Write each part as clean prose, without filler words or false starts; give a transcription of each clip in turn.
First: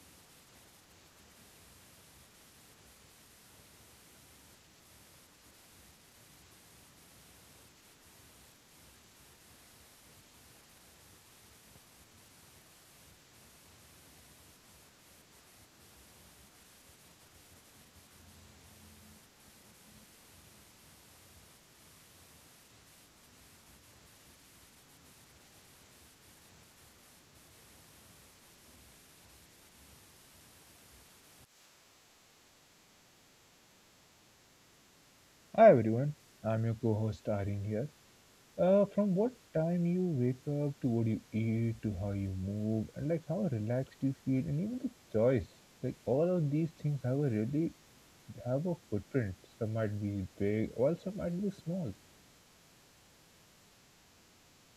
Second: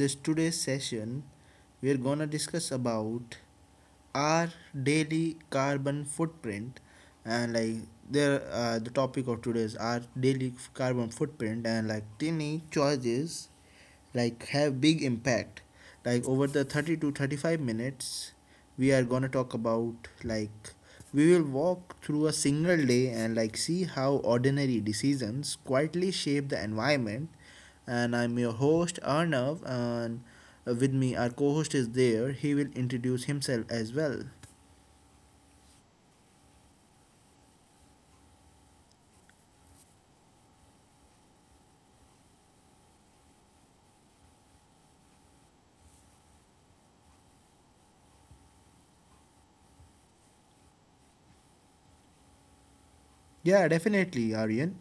this today's session we are going to discuss about our daily carbon footprint, and the topic of today is our daily carbon footprint, and like tiny choices like have big impact. Like over the 30 to 35 minutes, we are gonna talk about like we will walk through a single day and like see how ordinary decisions quietly shape the environment. And I'm your host Arnav, and with me our co-host is there, he will introduce himself as well. Hi everyone, I'm your co-host Irene here. From what time you wake up to what you eat to how you move and like how relaxed you feel and even the choice, like all of these things have a really have a footprint. Some might be big, while some might be small. Yeah, definitely, Aryan.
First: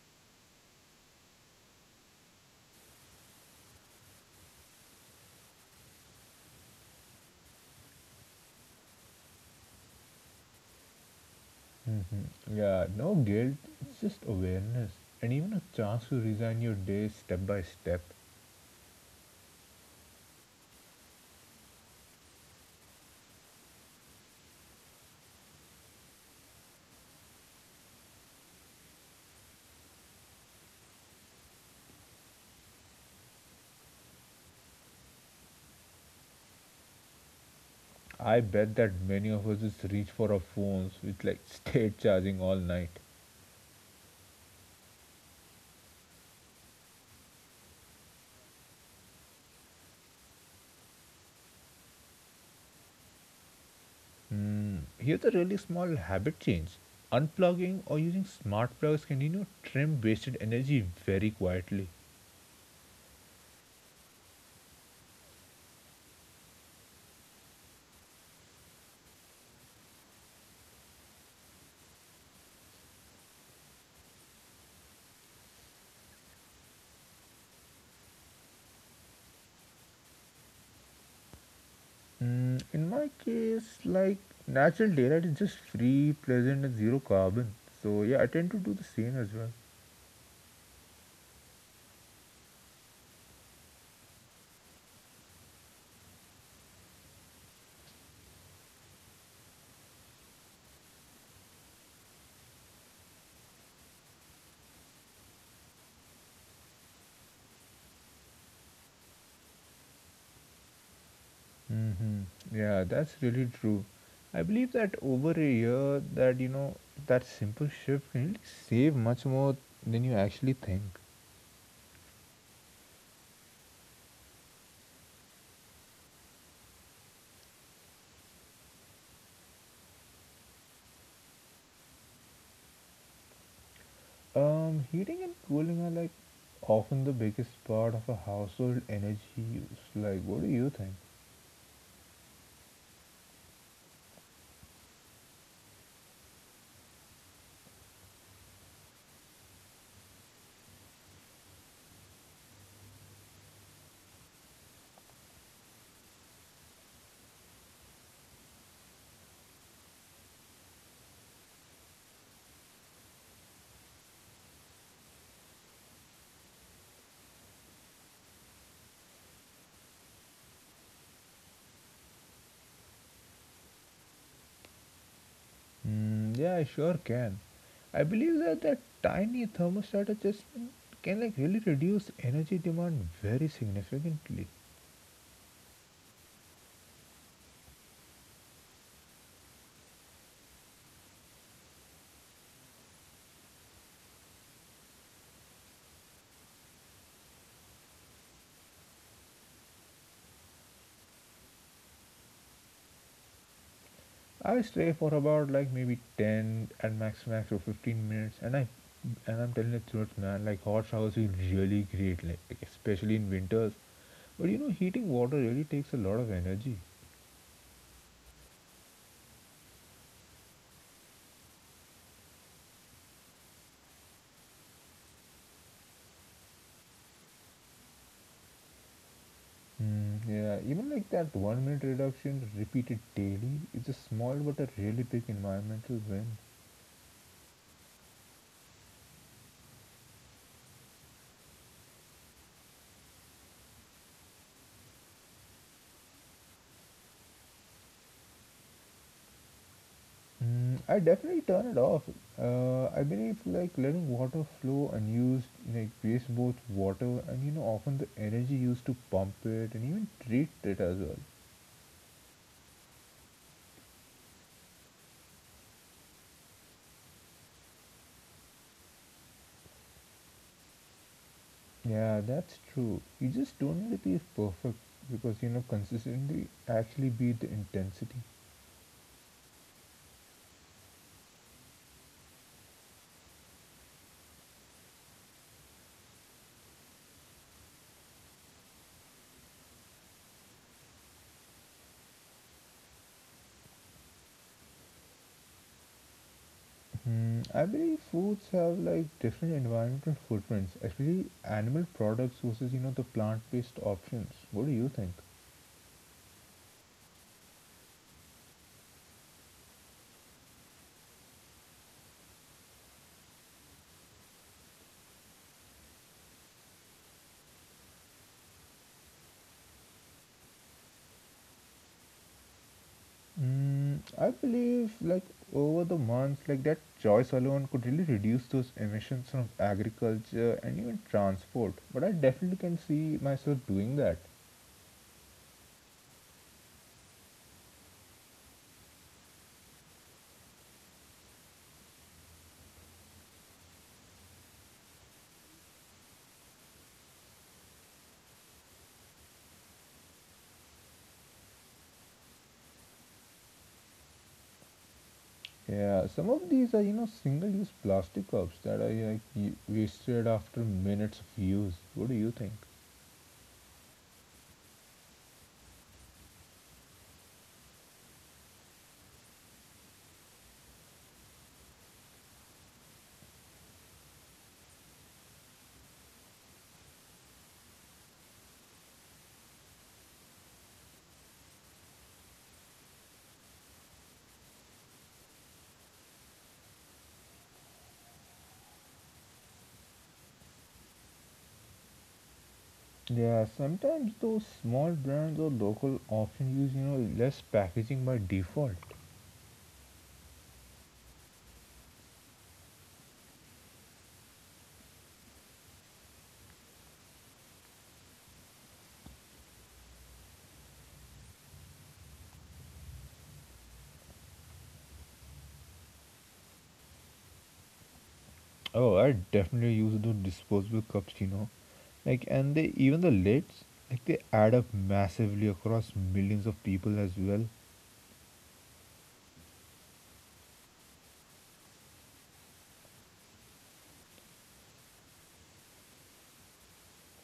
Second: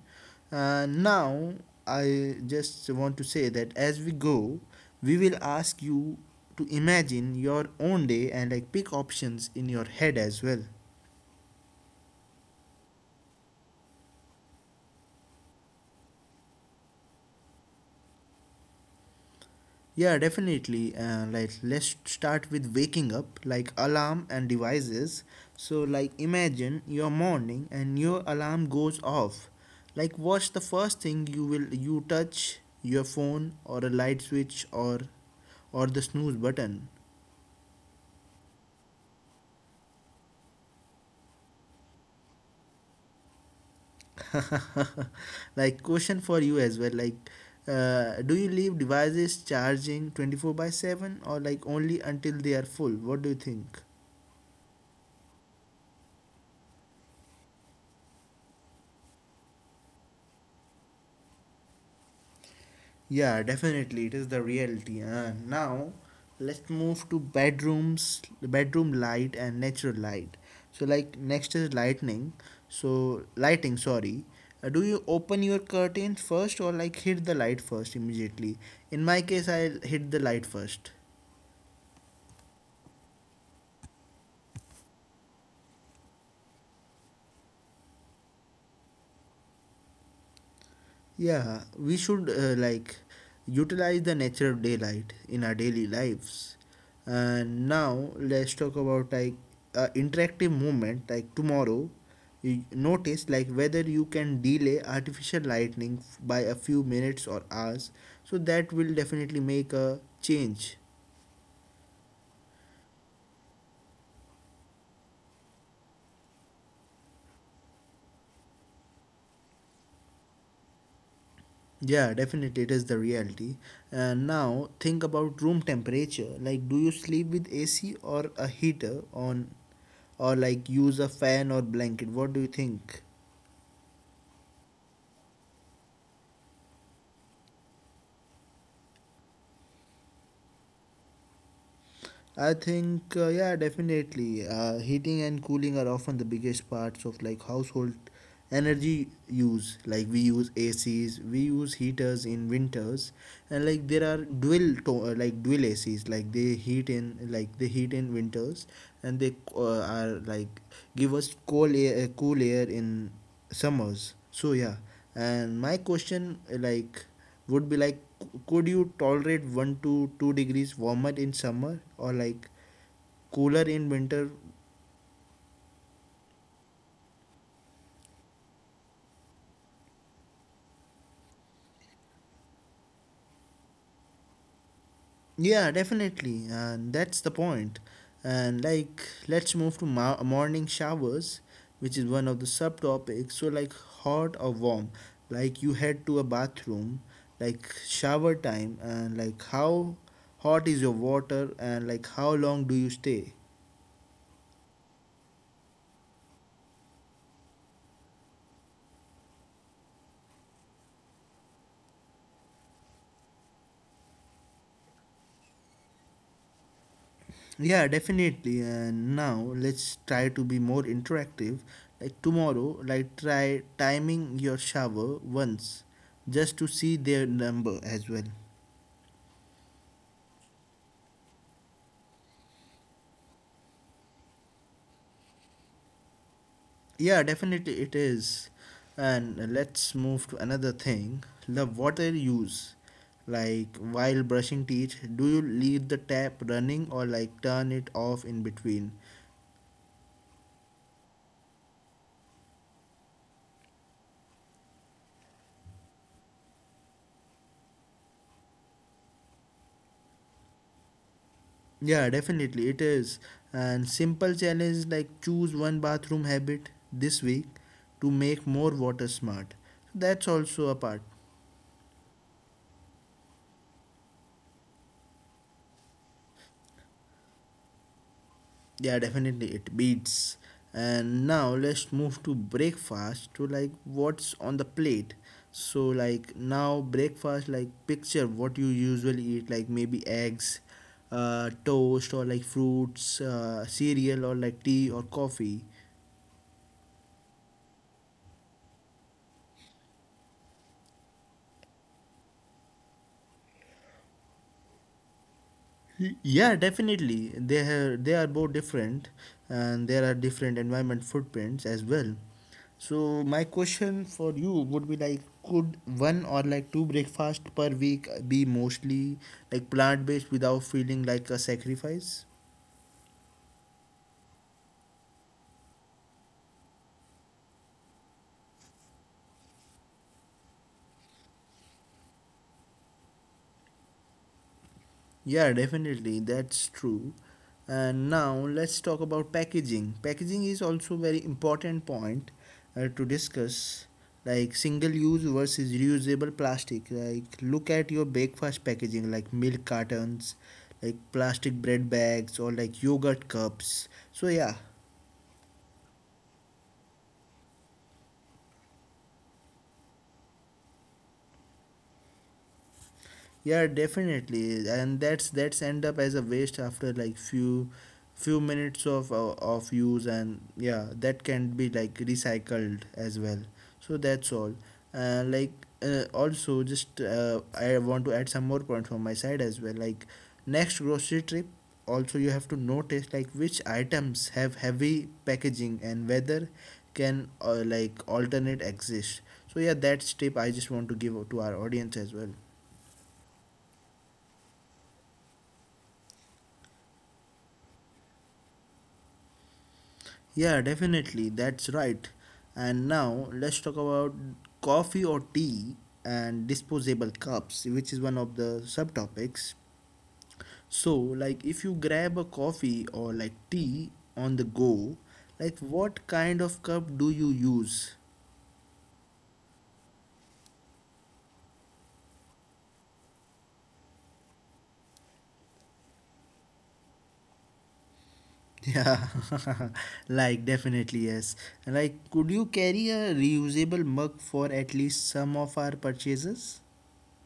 Now, I just want to say that as we go, we will ask you to imagine your own day and like pick options in your head as well. Hmm Yeah, no guilt. It's just awareness and even a chance to resign your day step by step. Yeah, definitely. Like, let's start with waking up, like alarm and devices. So, like, imagine your morning and your alarm goes off. Like, what's the first thing you will you touch? Your phone or a light switch or the snooze button. I bet that many of us just reach for our phones with like state charging all night. Like, question for you as well, like do you leave devices charging 24 by 7, or like only until they are full? What do you think? Here's a really small habit change. Unplugging or using smart plugs can, you know, trim wasted energy very quietly. Yeah, definitely it is the reality. Now let's move to bedroom light and natural light. So like next is lightning. So lighting, sorry. Do you open your curtains first or like hit the light first immediately? In my case, I hit the light first. Mm, in my case, like natural daylight is just free, pleasant, and zero carbon. So yeah, I tend to do the same as well. Yeah, we should like utilize the natural daylight in our daily lives. And now let's talk about like interactive movement. Like tomorrow, you notice like whether you can delay artificial lightning by a few minutes or hours. So that will definitely make a change. Hmm Yeah, that's really true. I believe that over a year, that you know, that simple shift can really save much more than you actually think. Yeah, definitely, it is the reality. And now think about room temperature. Like, do you sleep with AC or a heater on, or like use a fan or blanket? What do you think? Heating and cooling are like often the biggest part of a household energy use. Like, what do you think? I think yeah, definitely. Heating and cooling are often the biggest parts of like household energy use. Like we use ACs, we use heaters in winters, and like there are like dual ACs. Like they heat in like they heat in winters, and they are like give us cool air in summers. So yeah, and my question like would be like, could you tolerate 1 to 2 degrees warmer in summer or like cooler in winter? Mm, yeah, I sure can. I believe that that tiny thermostat adjustment can like really reduce energy demand very significantly. Yeah, definitely, and that's the point. And like let's move to morning showers, which is one of the subtopics. So like hot or warm, like you head to a bathroom, like shower time, and like how hot is your water and like how long do you stay? I stay for about like maybe 10 at max or 15 minutes and I'm telling the truth man like hot showers feel really great like especially in winters, but you know heating water really takes a lot of energy. Yeah, definitely. And now let's try to be more interactive. Like tomorrow, like try timing your shower once just to see their number as well. Mm, yeah, even like that 1 minute reduction repeated daily is a small but a really big environmental win. Yeah, definitely it is. And let's move to another thing, the water use. Like while brushing teeth, do you leave the tap running or like turn it off in between? Mm, I definitely turn it off. I believe like letting water flow unused like wastes both water and you know often the energy used to pump it and even treat it as well. Yeah, definitely it is. And simple challenge, like choose one bathroom habit this week to make more water smart. That's also a part. Yeah, that's true. You just don't need to be perfect because you know consistency actually beat the intensity. Yeah, definitely it beats. And now let's move to breakfast to like what's on the plate. So like now breakfast, like picture what you usually eat, like maybe eggs, toast or like fruits, cereal, or like tea or coffee. Mm, I believe foods have like different environmental footprints, especially animal products versus you know the plant-based options. What do you think? Yeah, definitely. They have, they are both different, and there are different environment footprints as well. So my question for you would be like, could one or like two breakfast per week be mostly like plant based without feeling like a sacrifice? Mm, I believe like over the months, like that choice alone could really reduce those emissions from agriculture and even transport. But I definitely can see myself doing that. Yeah, definitely, that's true. And now let's talk about packaging. Packaging is also very important point to discuss, like single use versus reusable plastic. Like look at your breakfast packaging, like milk cartons, like plastic bread bags or like yogurt cups. So yeah. Yeah, some of these are you know single-use plastic cups that are like wasted after minutes of use. What do you think? Yeah, definitely, and that's end up as a waste after like few minutes of use, and yeah, that can be like recycled as well. So that's all. Uh, like Also, just I want to add some more points from my side as well. Like next grocery trip, also you have to notice like which items have heavy packaging and whether can like alternate exist. So yeah, that's tip I just want to give to our audience as well. Yeah, sometimes those small brands or local often use, you know, less packaging by default. Yeah, definitely. That's right. And now let's talk about coffee or tea and disposable cups, which is one of the subtopics. So, like if you grab a coffee or like tea on the go, like what kind of cup do you use? Oh, I definitely use those disposable cups, you know. Like and they even the lids, like they add up massively across millions of people as well. Yeah, like definitely yes. Like, could you carry a reusable mug for at least some of our purchases?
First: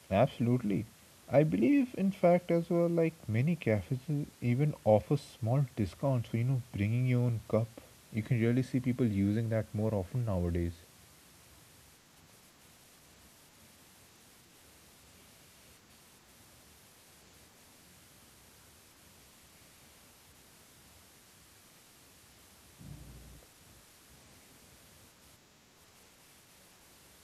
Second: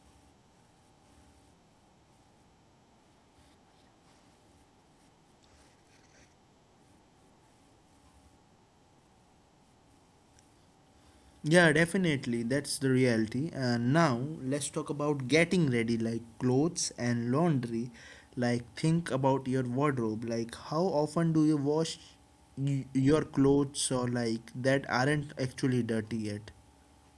Absolutely. I believe in fact as well like many cafes even offer small discounts for, you know, bringing your own cup. You can really see people using that more often nowadays. Yeah, definitely. That's the reality. And now let's talk about getting ready, like clothes and laundry. Like, think about your wardrobe. Like, how often do you wash your clothes or like that aren't actually dirty yet?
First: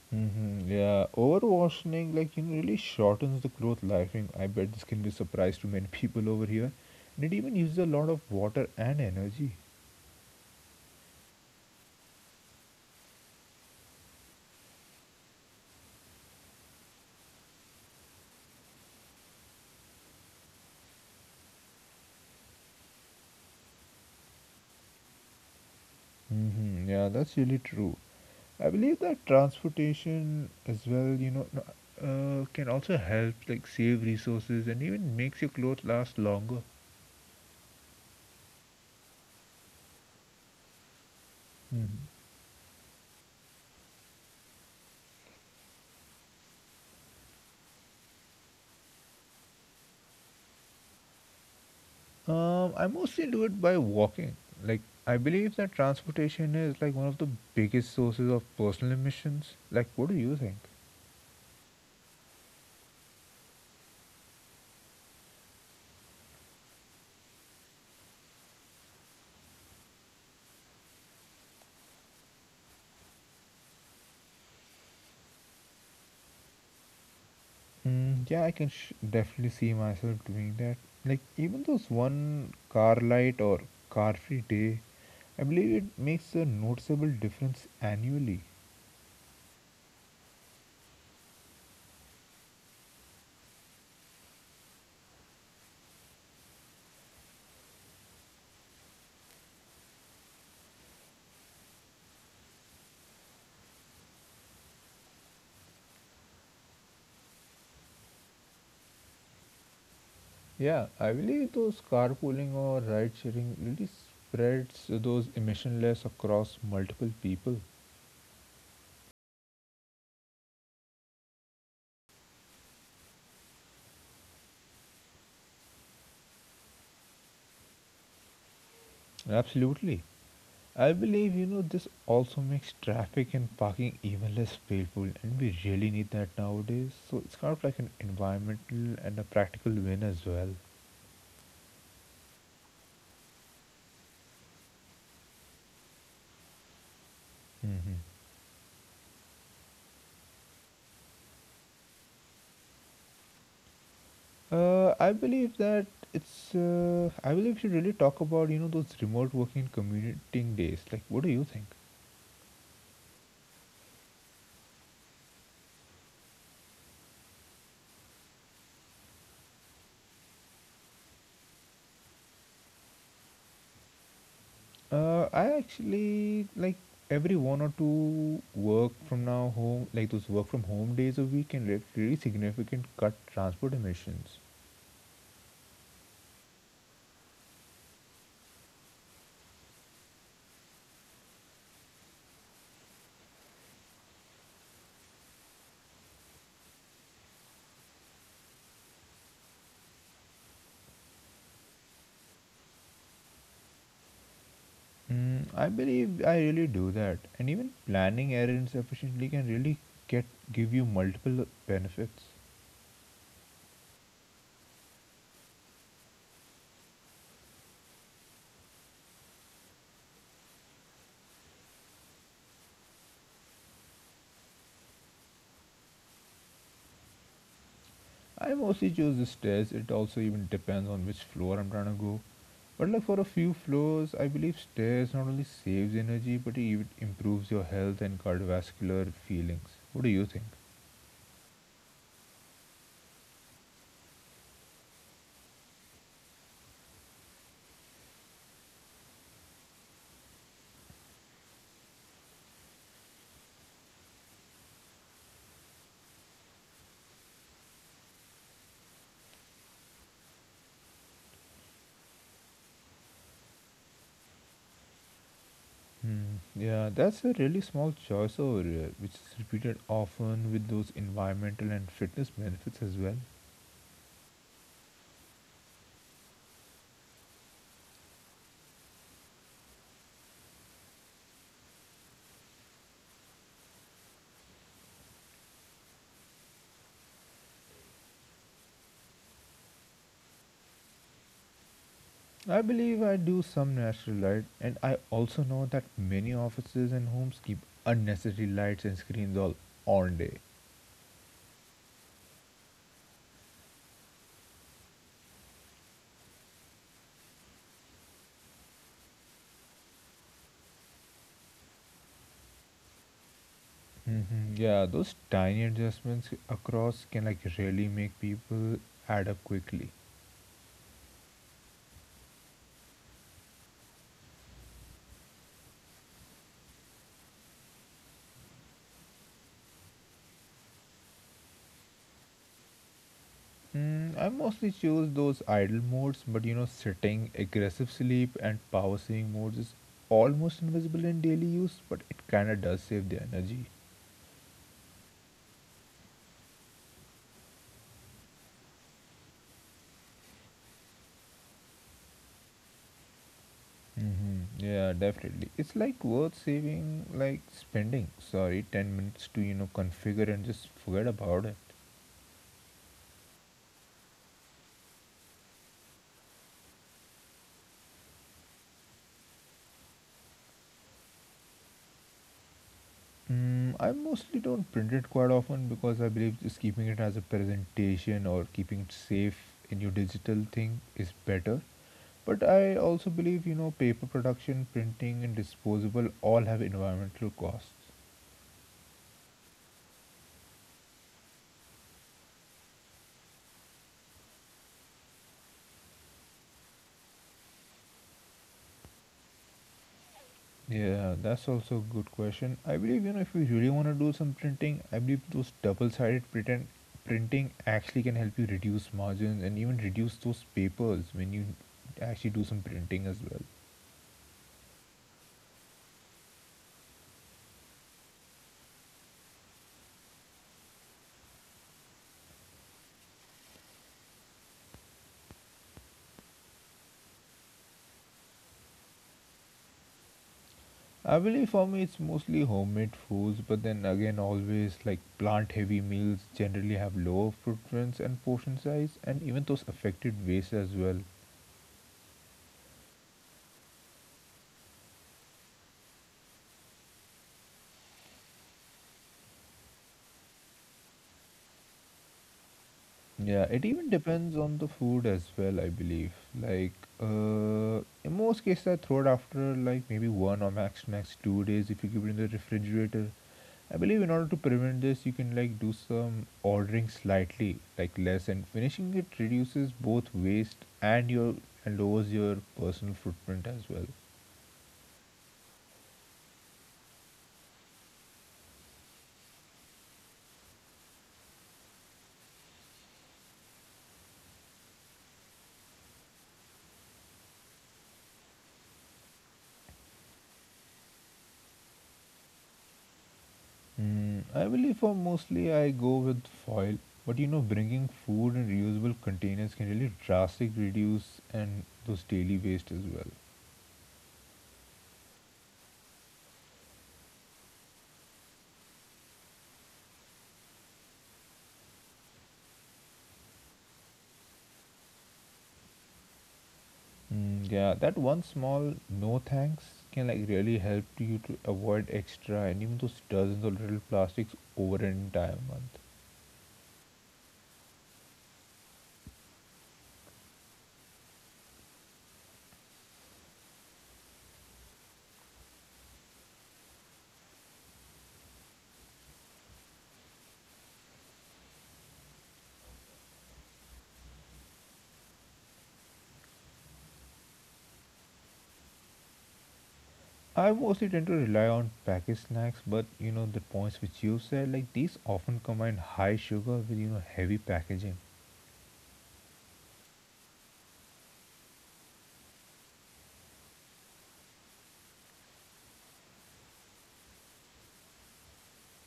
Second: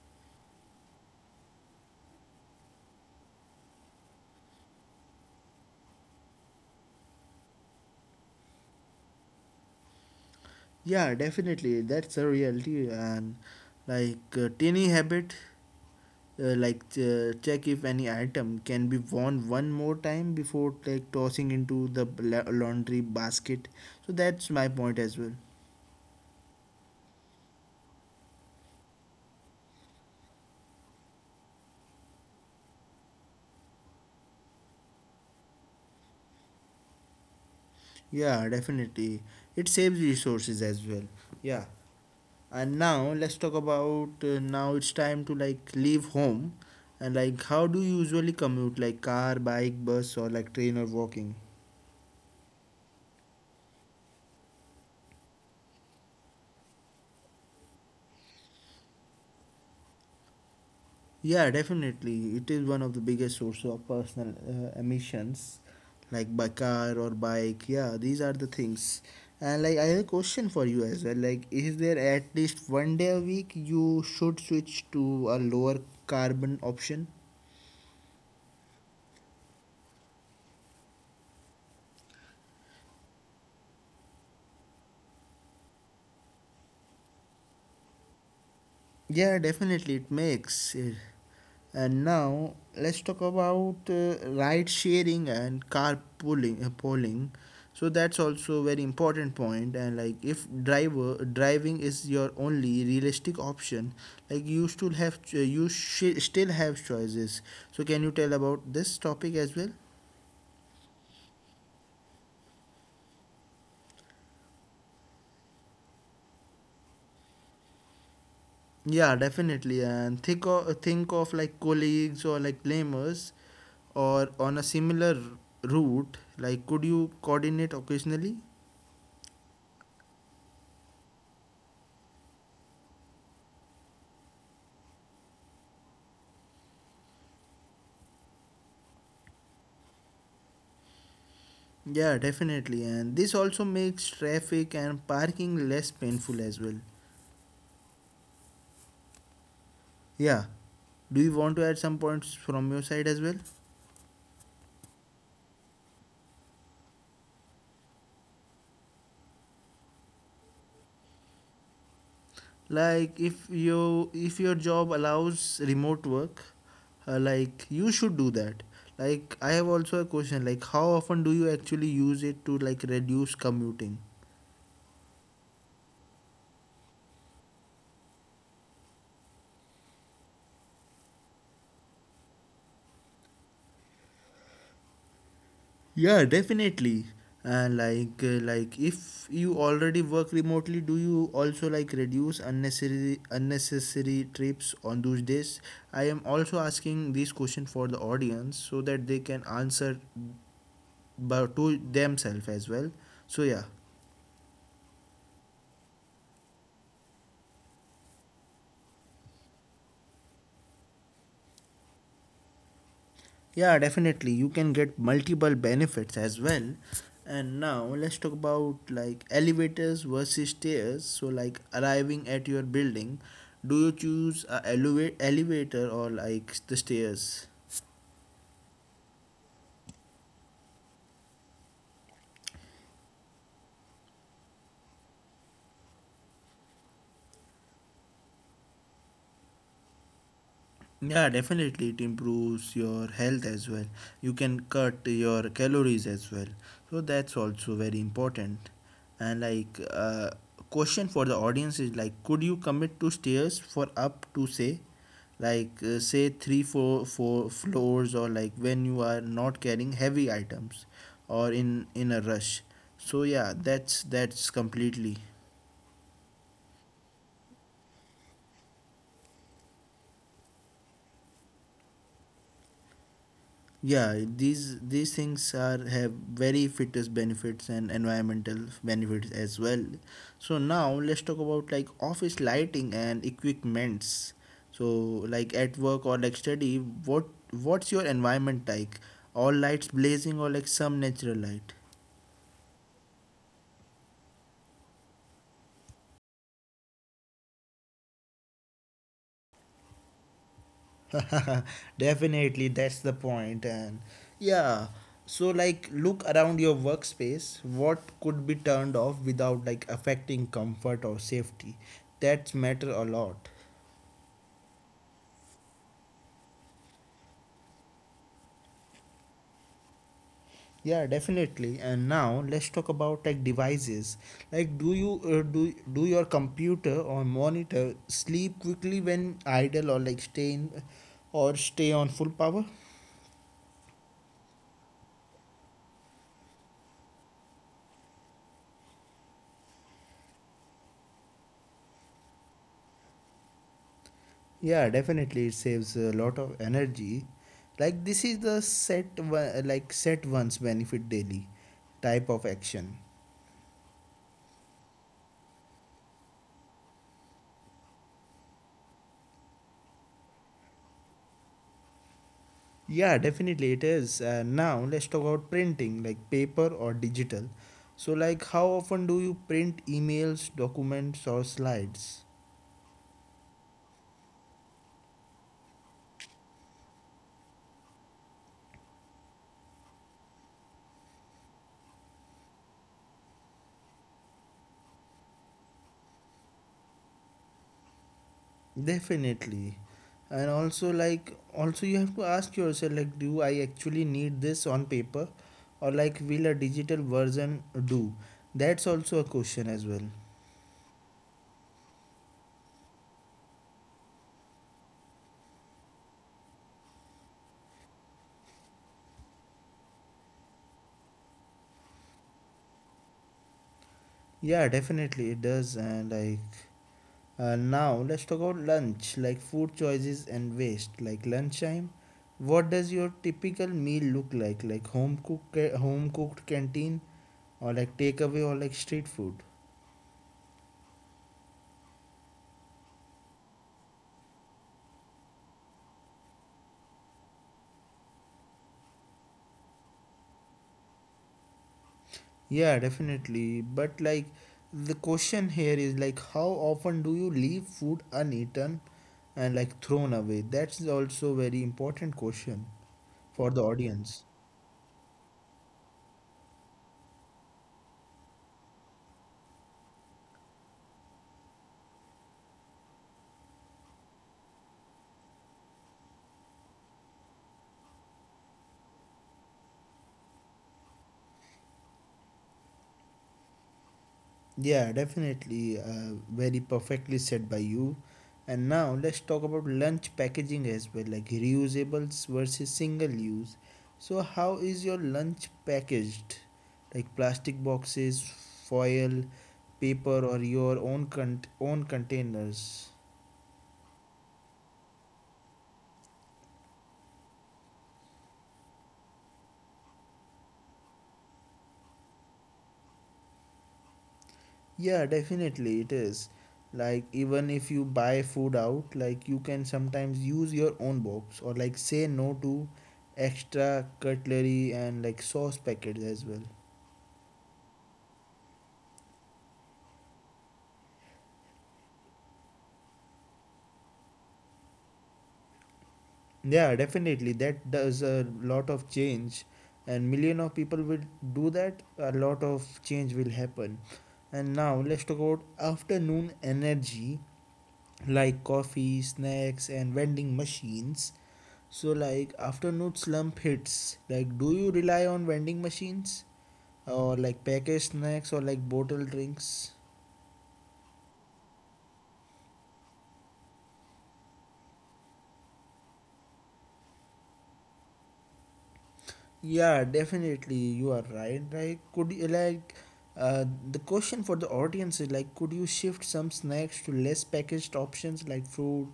Hmm Yeah, overwashing, like, you know, really shortens the cloth lifetime. I bet this can be a surprise to many people over here. And it even uses a lot of water and energy. Yeah, definitely. That's the reality. And like, tiny habit, check if any item can be worn one more time before like tossing into the laundry basket. So, that's my point as well. Hmm Yeah, that's really true. I believe that transportation as well, you know, can also help, like, save resources and even makes your clothes last longer. Yeah, definitely. It saves resources as well. Yeah. Hmm And now let's talk about now it's time to like leave home, and like how do you usually commute, like car, bike, bus, or like train or walking? I mostly do it by walking. Like, I believe that transportation is, like, one of the biggest sources of personal emissions. Like, what do you think? Yeah, definitely. It is one of the biggest sources of personal emissions, like by car or bike. Yeah, these are the things. And like I have a question for you as well. Like, is there at least 1 day a week you should switch to a lower carbon option? Mm, yeah, I can definitely see myself doing that. Like, even those one car light or car free day, I believe it makes a noticeable difference annually. Yeah, definitely it makes. And now let's talk about ride sharing and carpooling. Pooling. So that's also very important point. And like if driver driving is your only realistic option, like you still have ch- you sh- still have choices. So can you tell about this topic as well? Yeah, I believe those carpooling or ride sharing really spreads those emissionless across multiple people. Yeah, definitely. And think of like colleagues or like lamers or on a similar route, like could you coordinate occasionally? Absolutely. I believe, you know, this also makes traffic and parking even less painful, and we really need that nowadays. So, it's kind of like an environmental and a practical win as well. Yeah, definitely, and this also makes traffic and parking less painful as well. Mhm. Yeah, do you want to add some points from your side as well? I believe that it's. I believe we should really talk about you know those remote working and commuting days. Like, what do you think? Like if you if your job allows remote work, like you should do that. Like I have also a question, like how often do you actually use it to like reduce commuting? I actually like every one or two work from now home, like those work from home days a week can really significant cut transport emissions. Yeah, definitely. And like if you already work remotely, do you also like reduce unnecessary trips on those days? I am also asking this question for the audience so that they can answer but to themselves as well. So yeah. Mm, I believe I really do that, and even planning errands efficiently can really get give you multiple benefits. Yeah, definitely. You can get multiple benefits as well. And now let's talk about like elevators versus stairs. So like arriving at your building, do you choose a elevator or like the stairs? I mostly choose the stairs. It also even depends on which floor I'm trying to go. But like for a few floors, I believe stairs not only saves energy but it even improves your health and cardiovascular feelings. What do you think? Yeah, definitely it improves your health as well. You can cut your calories as well. So that's also very important. And like question for the audience is like, could you commit to stairs for up to say like say 3, 4 floors or like when you are not carrying heavy items or in a rush. So yeah, that's completely. Hmm. Yeah, that's a really small choice over here, which is repeated often with those environmental and fitness benefits as well. Yeah, these things are have very fitness benefits and environmental benefits as well. So now let's talk about like office lighting and equipments. So like at work or like study, what's your environment like, all lights blazing or like some natural light? I believe I do some natural light, and I also know that many offices and homes keep unnecessary lights and screens all on day. Definitely, that's the point. And yeah, so like look around your workspace. What could be turned off without like affecting comfort or safety? That matter a lot. Hmm Yeah, those tiny adjustments across can like really make people add up quickly. Yeah, definitely. And now let's talk about like devices. Like, do you do your computer or monitor sleep quickly when idle, or like stay in, or stay on full power? Mm, I mostly choose those idle modes, but you know, sitting, aggressive sleep, and power saving modes is almost invisible in daily use, but it kind of does save the energy. Yeah, definitely it saves a lot of energy. Like this is the set one, like set once benefit daily type of action. Mm-hmm. Yeah, definitely. It's like worth saving, like spending, sorry, 10 minutes to, you know, configure and just forget about it. Yeah, definitely it is. Now let's talk about printing, like paper or digital. So like how often do you print emails, documents, or slides? Mm, I mostly don't print it quite often because I believe just keeping it as a presentation or keeping it safe in your digital thing is better. But I also believe, you know, paper production, printing, and disposable all have environmental costs. Definitely. And also like also you have to ask yourself like, do I actually need this on paper, or like will a digital version do? That's also a question as well. Yeah, that's also a good question. I believe, you know, if you really want to do some printing, I believe those double sided printing actually can help you reduce margins and even reduce those papers when you actually do some printing as well. Yeah, definitely it does. And like now, let's talk about lunch, like food choices and waste. Like lunchtime, what does your typical meal look like? Like home cooked canteen, or like takeaway, or like street food. I believe for me it's mostly homemade foods, but then again, always like plant heavy meals generally have lower preference and portion size, and even those affected waste as well. Yeah, definitely. But like the question here is like, how often do you leave food uneaten and like thrown away? That's also very important question Yeah, for it the even audience. depends on the food as well, I believe. Like, uh, in most cases, I throw it after like maybe one or max 2 days if you keep it in the refrigerator. I believe in order to prevent this, you can like do some ordering slightly, like less, and finishing it reduces both waste and lowers your personal footprint as well. Yeah, definitely. Very perfectly said by you. And now let's talk about lunch packaging as well, like reusables versus single use. So, how is your lunch packaged? Like plastic boxes, foil, paper, or your own containers? Mm, I believe for mostly I go with foil, but you know, bringing food in reusable containers can really drastically reduce and those daily waste as well. Yeah, definitely it is. Like even if you buy food out, like you can sometimes use your own box or like say no to extra cutlery and like sauce packets as well. Mm, yeah, that one small no thanks can like really help you to avoid extra and even those dozens of little plastics over an entire month. Yeah, definitely that does a lot of change and million of people will do that, a lot of change will happen. And now let's talk about afternoon energy like coffee, snacks and vending machines. So like afternoon slump hits, like do you rely on vending machines or like packaged snacks or like bottled drinks? I mostly tend to rely on packaged snacks, but you know the points which you said, like these often combine high sugar with you know heavy packaging. Yeah, definitely you are right. Like could you uh, the question for the audience is like could you shift some snacks to less packaged options like fruit,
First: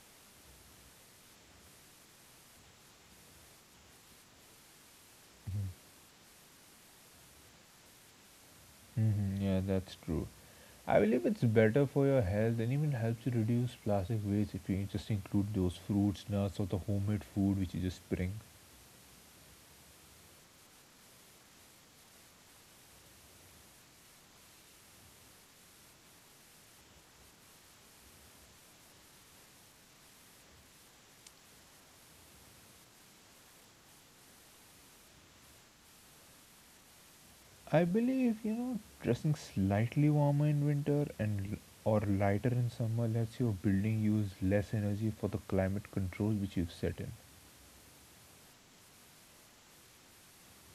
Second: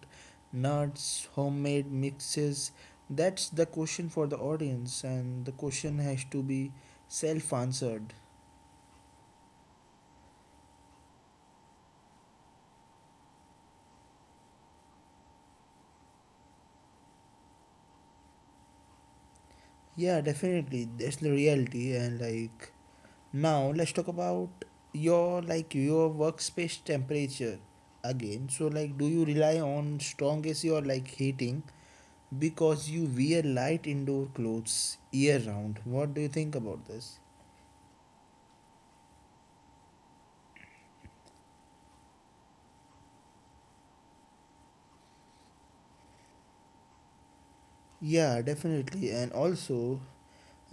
nuts, homemade mixes? That's the question for the audience and the Mm-hmm. question has to be self answered. hmm Yeah, that's true. I believe it's better for your health and even helps you reduce plastic waste if you just include those fruits, nuts, or the homemade food which you just bring. Yeah, definitely. That's the reality and like now let's talk about your workspace temperature again. So like do you rely on strong AC or like heating because you wear light indoor clothes year round? What do you think about this? I believe, you know, dressing slightly warmer in winter and or lighter in summer lets your building use less energy for the climate control which you've set in. Yeah, definitely. And also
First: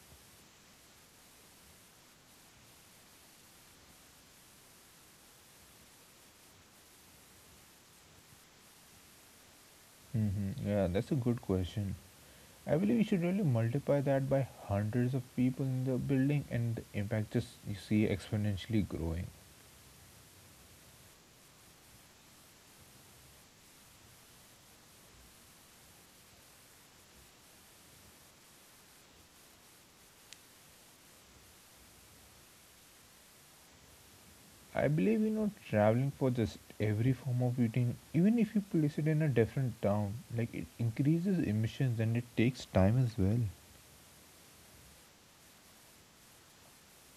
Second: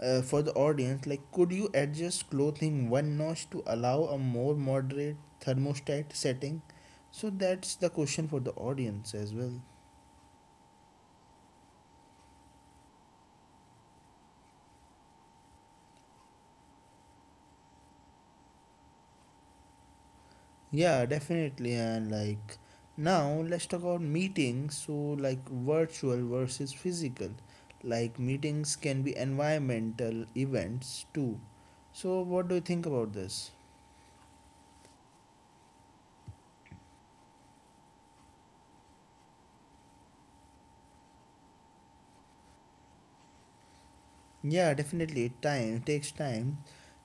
for the audience, like could you adjust clothing one notch to allow a more moderate thermostat setting? So that's the question for the audience as well. Mm-hmm. Yeah, that's a good question. I believe you should really multiply that by hundreds of people in the building, and the impact just you see exponentially growing. Yeah, definitely. And like now, let's talk about meetings. So, like virtual versus physical. Like meetings can be environmental events too. So, what do you think about this? I believe you know traveling for just every form of eating, even if you place it in a different town, like it increases emissions and it takes time as well. Yeah, definitely. It takes time.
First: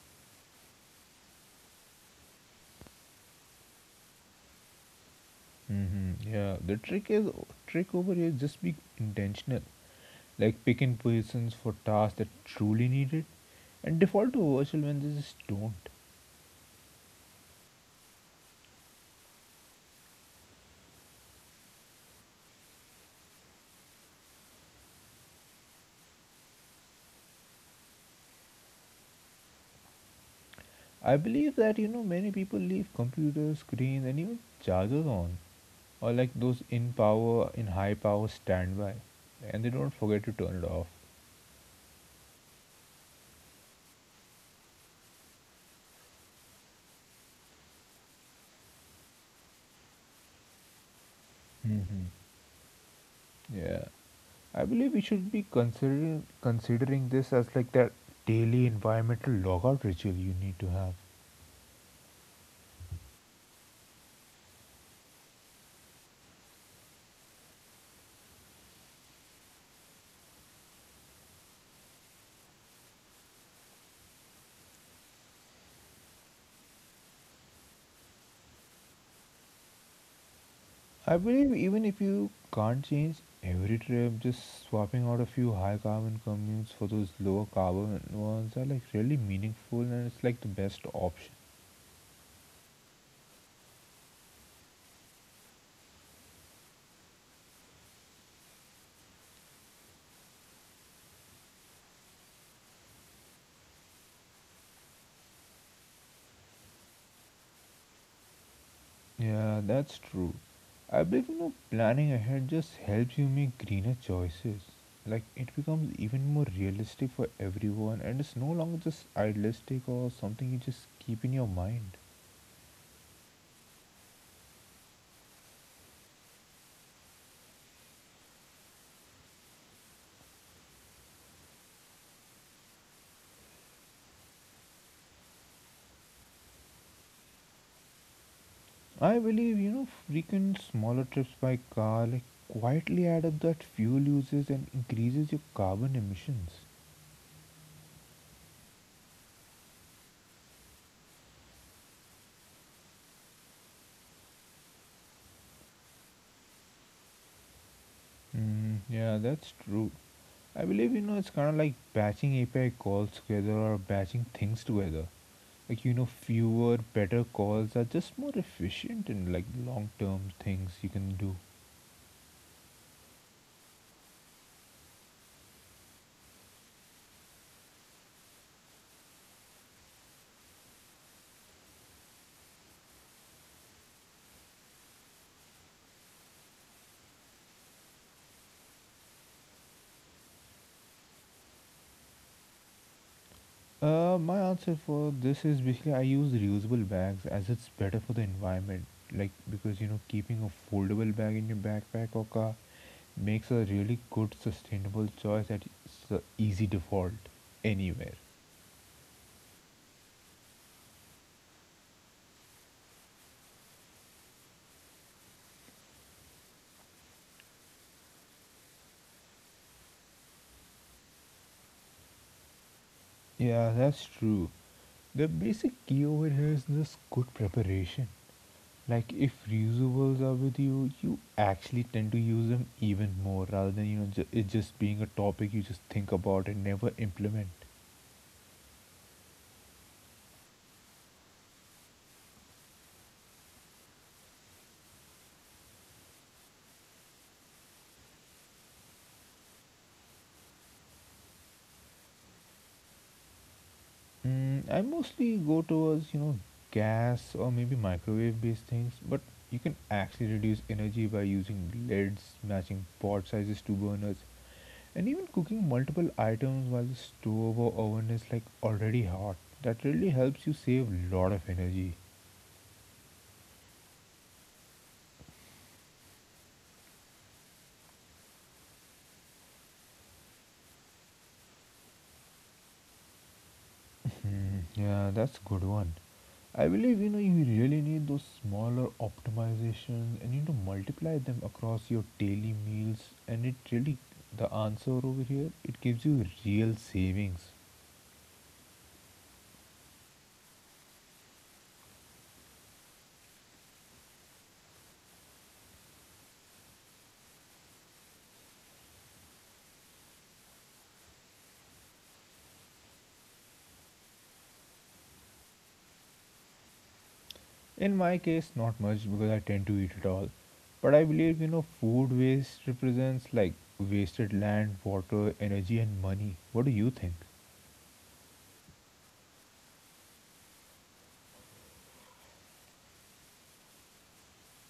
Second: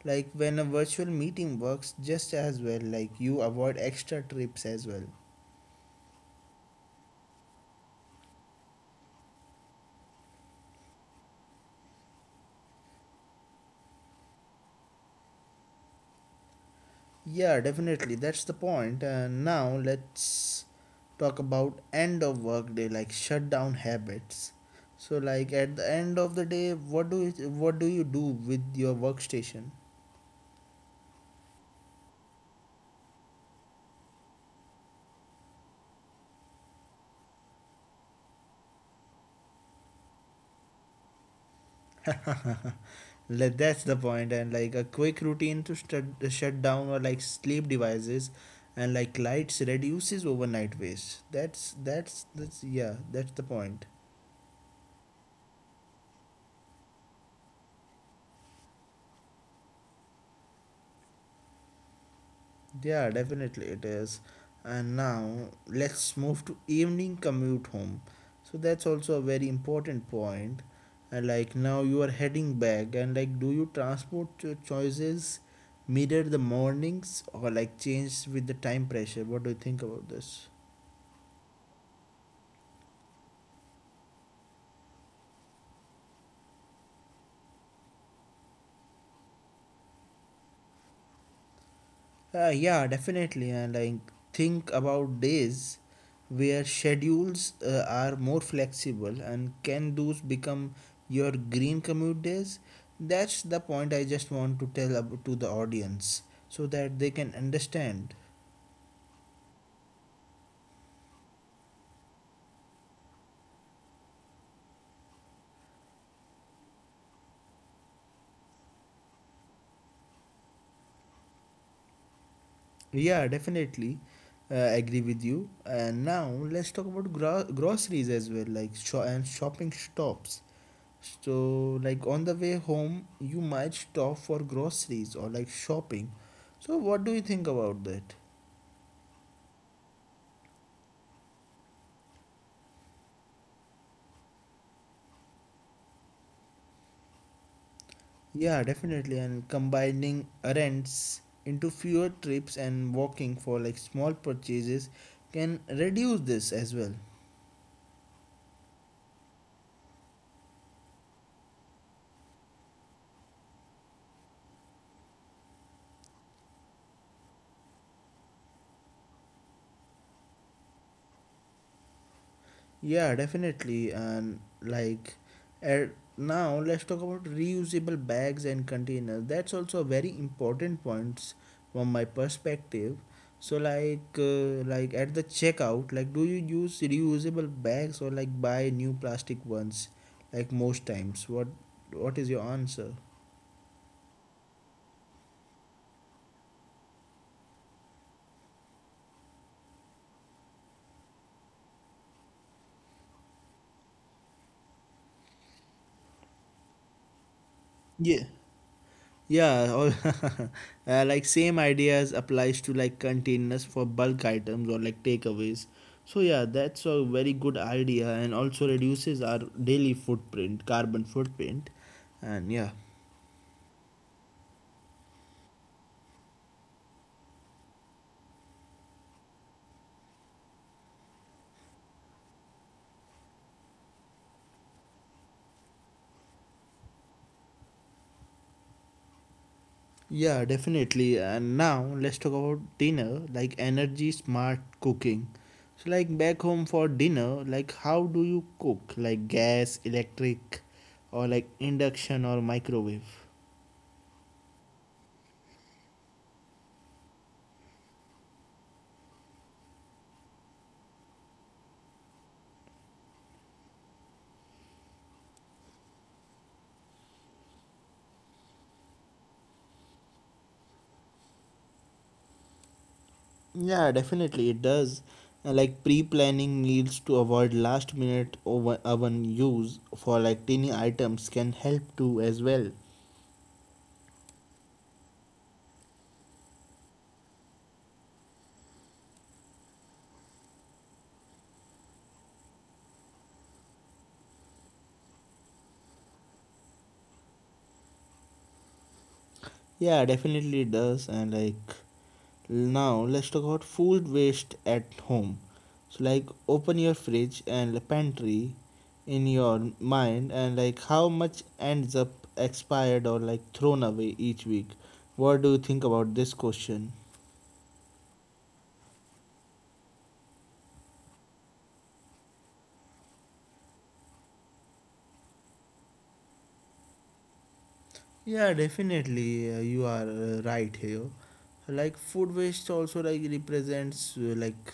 Like when a virtual meeting works just as well. Like you avoid extra trips as well. Hmm Yeah, the trick over here is just be intentional, like picking persons for tasks that truly need it, and default to virtual when they just don't. Yeah, definitely. That's the point. And now let's talk about end of work day, like shutdown habits. So, like at the end of the day, what do you do with your workstation? I believe that you know many people leave computers, screens, and even chargers on, or like those in power in high power standby, and they don't forget to turn it off. Like, that's the point. And like a quick routine to shut down or like sleep devices, and like lights reduces overnight waste. That's Hmm that's that's yeah. That's the point. Yeah. I believe we should be considering this as like that daily environmental logout ritual you need to have. Yeah, definitely it is. And now let's move to evening commute home. So that's also a very important point. And like now you are heading back, and like, do you choices mirror the mornings or like change with the time pressure? What do you think about this? I believe even if you can't change every trip, just swapping out a few high carbon commutes for those lower carbon ones are like really meaningful and it's like the best option. Yeah, definitely. And I think about days where schedules are more flexible and can those become your green commute days? That's the point I just want to to the audience so that they can understand. Yeah, that's true. I believe you know planning ahead just helps you make greener choices. Like it becomes even more realistic for everyone, and it's no longer just idealistic or something you just keep in your mind. Yeah, definitely. Agree with you. And now let's talk about groceries as well, like and shopping stops. So, like on the way home, you might stop for groceries or like shopping. So, what do you think about that? I believe you know frequent smaller trips by car like quietly add up that fuel uses and increases your carbon emissions. Yeah, definitely. And combining errands into fewer trips and walking for like small purchases can reduce this as well. Mm, yeah, that's true. I believe you know it's kind of like batching API calls together or batching things together. Like you know, fewer better calls are just more efficient and like long term things you can do. Yeah, definitely. And like at now let's talk about reusable bags and containers. That's also a very important points from my perspective. So like like at the checkout, like do you use reusable bags or like buy new plastic ones like most times? What is your answer? My answer for this is basically I use reusable bags as it's better for the environment. Like because you know keeping a foldable bag in your backpack or car makes a really good sustainable choice that is a easy default anywhere. Yeah. Yeah, all, like same ideas applies to like containers for bulk items or like takeaways. So yeah, that's a very good idea and also reduces our daily footprint, carbon footprint. And yeah, Yeah, that's true. The basic key over here is this good preparation. Like if reusables are with you, you actually tend to use them even more rather than it just being a topic you just think about and never implement. yeah, definitely. And now let's talk about dinner, like energy smart cooking. So like back home for dinner, like how do you cook? Like gas, electric, or like induction or microwave? I mostly go towards gas or maybe microwave based things, but you can actually reduce energy by using lids, matching pot sizes to burners, and even cooking multiple items while the stove or oven is like already hot. That really helps you save a lot of energy. Yeah, definitely it does. Like pre-planning needs to avoid last-minute over oven use for like tiny items can help too as well. Hmm, yeah, that's good one. I believe you really need those smaller optimizations and multiply them across your daily meals and it really the answer over here it gives you real savings. Yeah, definitely it does. And like now let's talk about food waste at home. So like open your fridge and the pantry in your mind and like how much ends up expired or like thrown away each week. What do you think about this question? In my case, not much because I tend to eat it all. But I believe, food waste represents like wasted land, water, energy, and money. What do you think? Yeah, definitely, you are right here. Like food waste also like represents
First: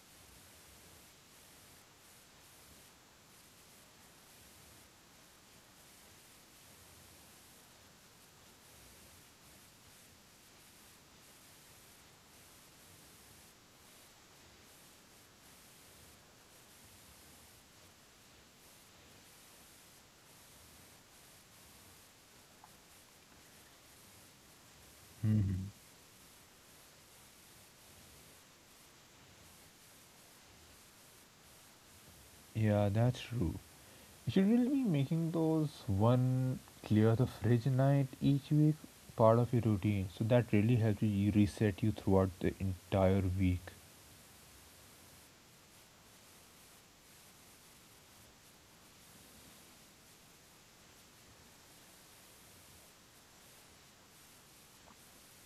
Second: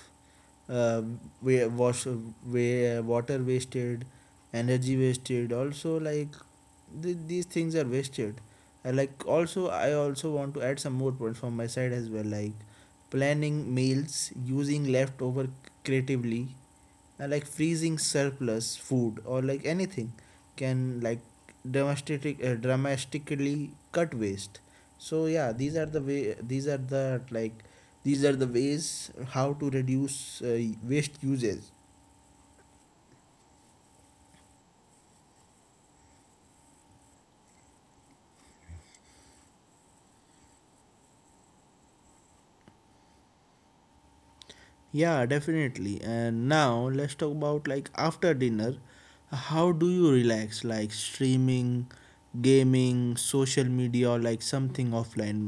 uh, water wasted, energy wasted. Also like these things are wasted. Also I also want to add some more points from my side as well. Like planning meals, using leftover creatively, like freezing surplus food or like anything can like dramatically cut waste. So yeah, Hmm. these are the way, these are the ways how to reduce waste usage. Yeah, that's true. Should we be making those one clear the fridge night each week part of your routine? So that really helps you reset you throughout the entire week. Yeah, definitely. And now let's talk about like after dinner, how do you relax, like streaming, gaming, social media or like something offline?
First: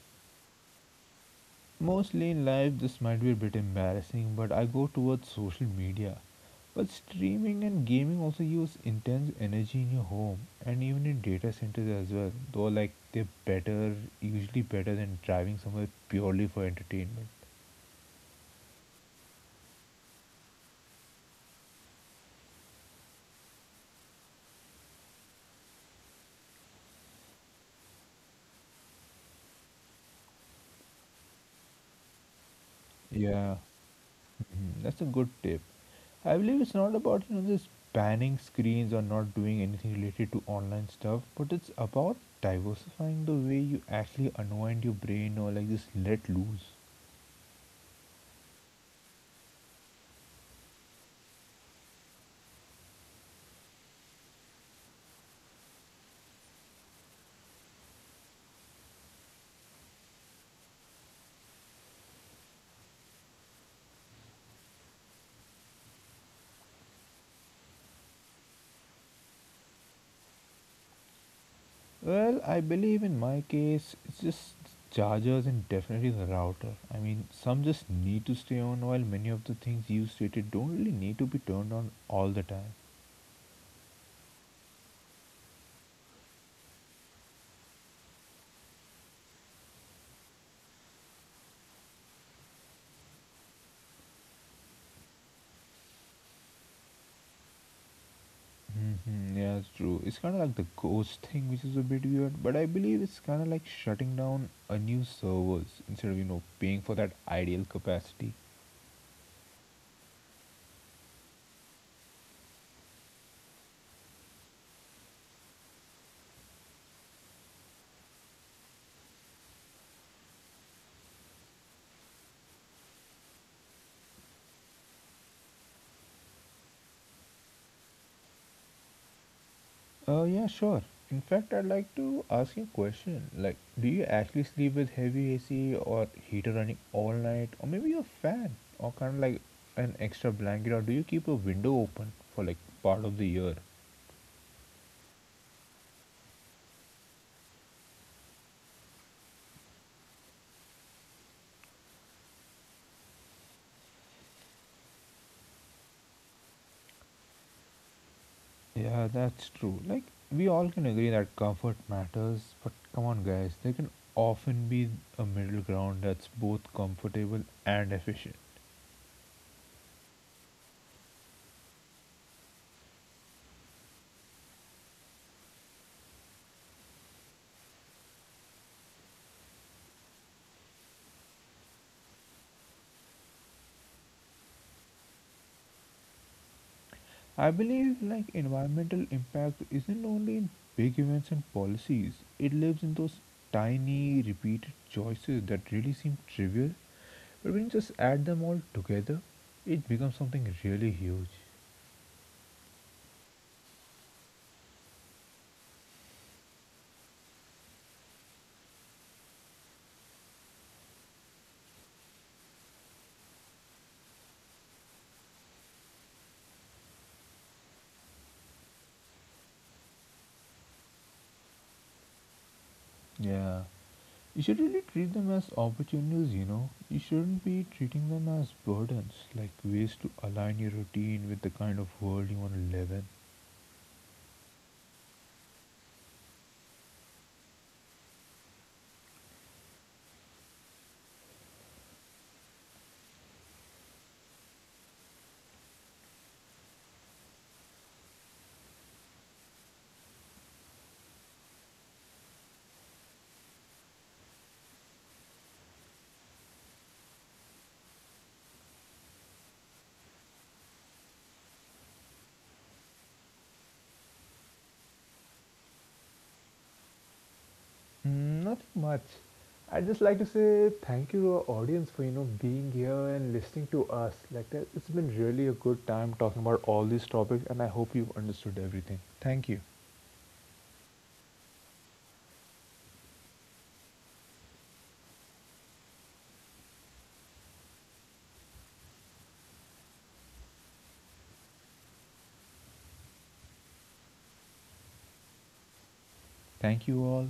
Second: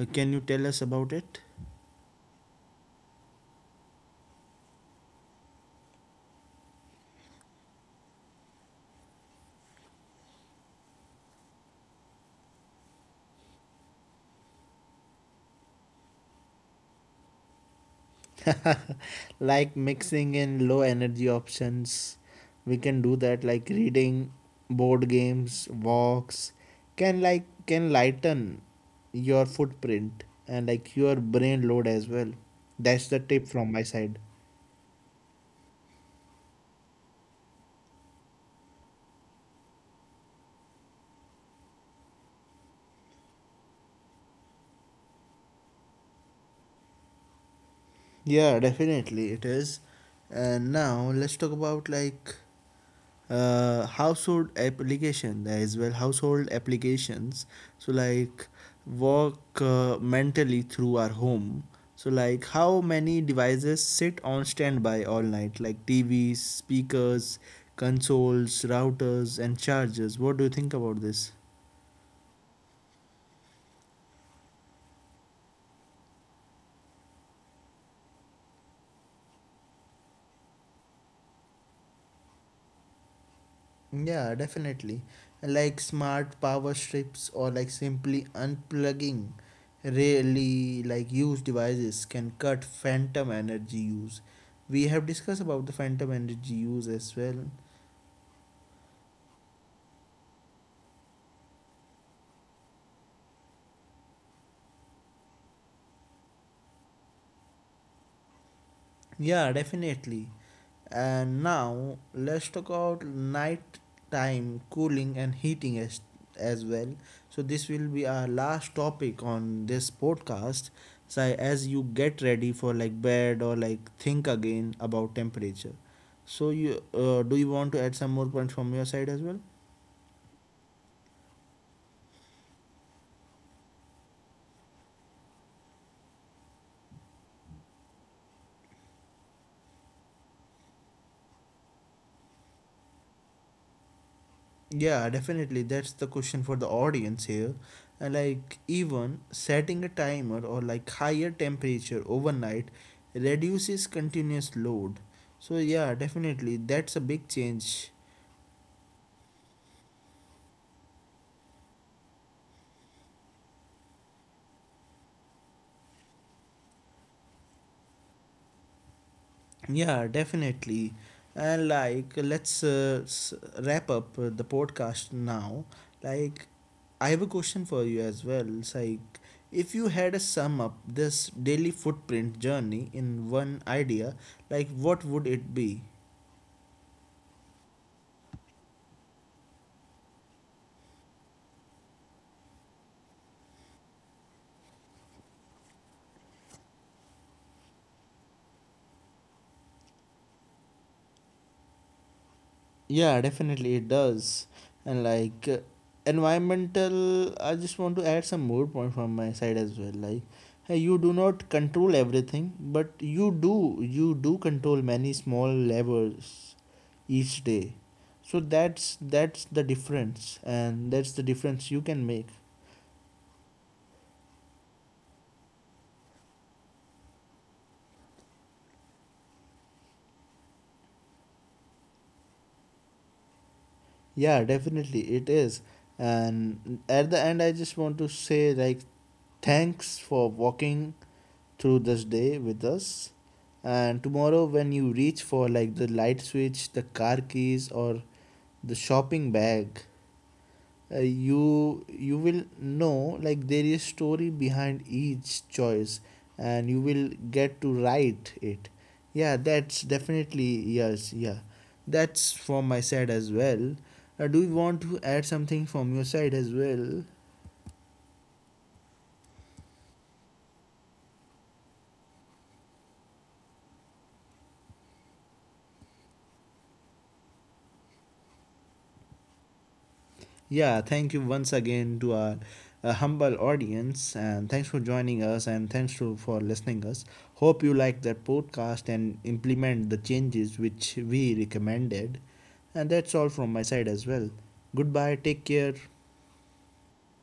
Can you tell us about it? Mostly in life, this might be a bit embarrassing, but I go towards social media. But streaming and gaming also use intense energy in your home and even in data centers as well. Though, like, they're better, usually better than driving somewhere purely for entertainment. Like mixing in low energy options. We can do that like reading, board games, walks can lighten your footprint and like your brain load as well. That's the tip Yeah. from my side. Mhm, that's a good tip. I believe it's not about just banning screens or not doing anything related to online stuff, but it's about diversifying the way you actually unwind your brain or like just let loose. Yeah, definitely it is. And now let's talk about household applications. So like walk mentally through our home. So like how many devices sit on standby all night, like TVs, speakers, consoles, routers and chargers? What do you think about this? Well, I believe in my case, it's just chargers and definitely the router. I mean, some just need to stay on while many of the things you stated don't really need to be turned on all the time. Yeah, definitely. Like smart power strips or like simply unplugging really like used devices can cut phantom energy use. We have discussed about the phantom energy use as well. Hmm, yeah, it's true. It's kind of like the ghost thing, which is a bit weird, but I believe it's kind of like shutting down a new servers instead of, paying for that ideal capacity. Yeah, definitely. And now let's talk about nighttime cooling and heating as well. So this will be our last topic on this podcast. So as you get ready for like bed or like think again about temperature. So you do you want to add some more points from your side as well? Oh, yeah, sure. In fact, I'd like to ask you a question. Like, do you actually sleep with heavy AC or heater running all night? Or maybe a fan or kind of like an extra blanket? Or do you keep a window open for like part of the year? Yeah, definitely. That's the question for the audience here. And like even setting a timer or like higher temperature overnight reduces continuous load. So yeah, definitely that's a big change. Yeah, that's true. Like, we all can agree that comfort matters, but come on, guys, there can often be a middle ground that's both comfortable and efficient. Yeah, definitely. And like wrap up the podcast now. Like I have a question for you as well. It's like if you had to sum up this daily footprint journey in one idea, like what would it be? I believe like environmental impact isn't only in big events and policies. It lives in those tiny repeated choices that really seem trivial, but when you just add them all together, it becomes something really huge. Yeah, definitely it does. And like I just want to add some more point from my side as well. Like, hey, you do not control everything, but you do control many small levers each day. So that's the difference, and that's the difference you can make. Yeah. You should really treat them as opportunities, You shouldn't be treating them as burdens, like ways to align your routine with the kind of world you want to live in. Yeah, definitely it is. And at the end, I just want to say like thanks for walking through this day with us. And tomorrow, when you reach for like the light switch, the car keys, or the shopping bag, you will know like there is story behind each choice, and you will get to write it. Yeah, that's definitely yes. Yeah, that's from my side as well. Do you want to add something from your side as well? Not much. I'd just like to say thank you to our audience for being here and listening to us. Like that, it's been really a good time talking about all these topics, and I hope you've understood everything. Thank you. Yeah, thank you once again to our humble audience and thanks for joining us and thanks to for listening us. Hope you like that podcast and implement the changes which we recommended. And that's all from my side as well. Goodbye, take care. Thank you all.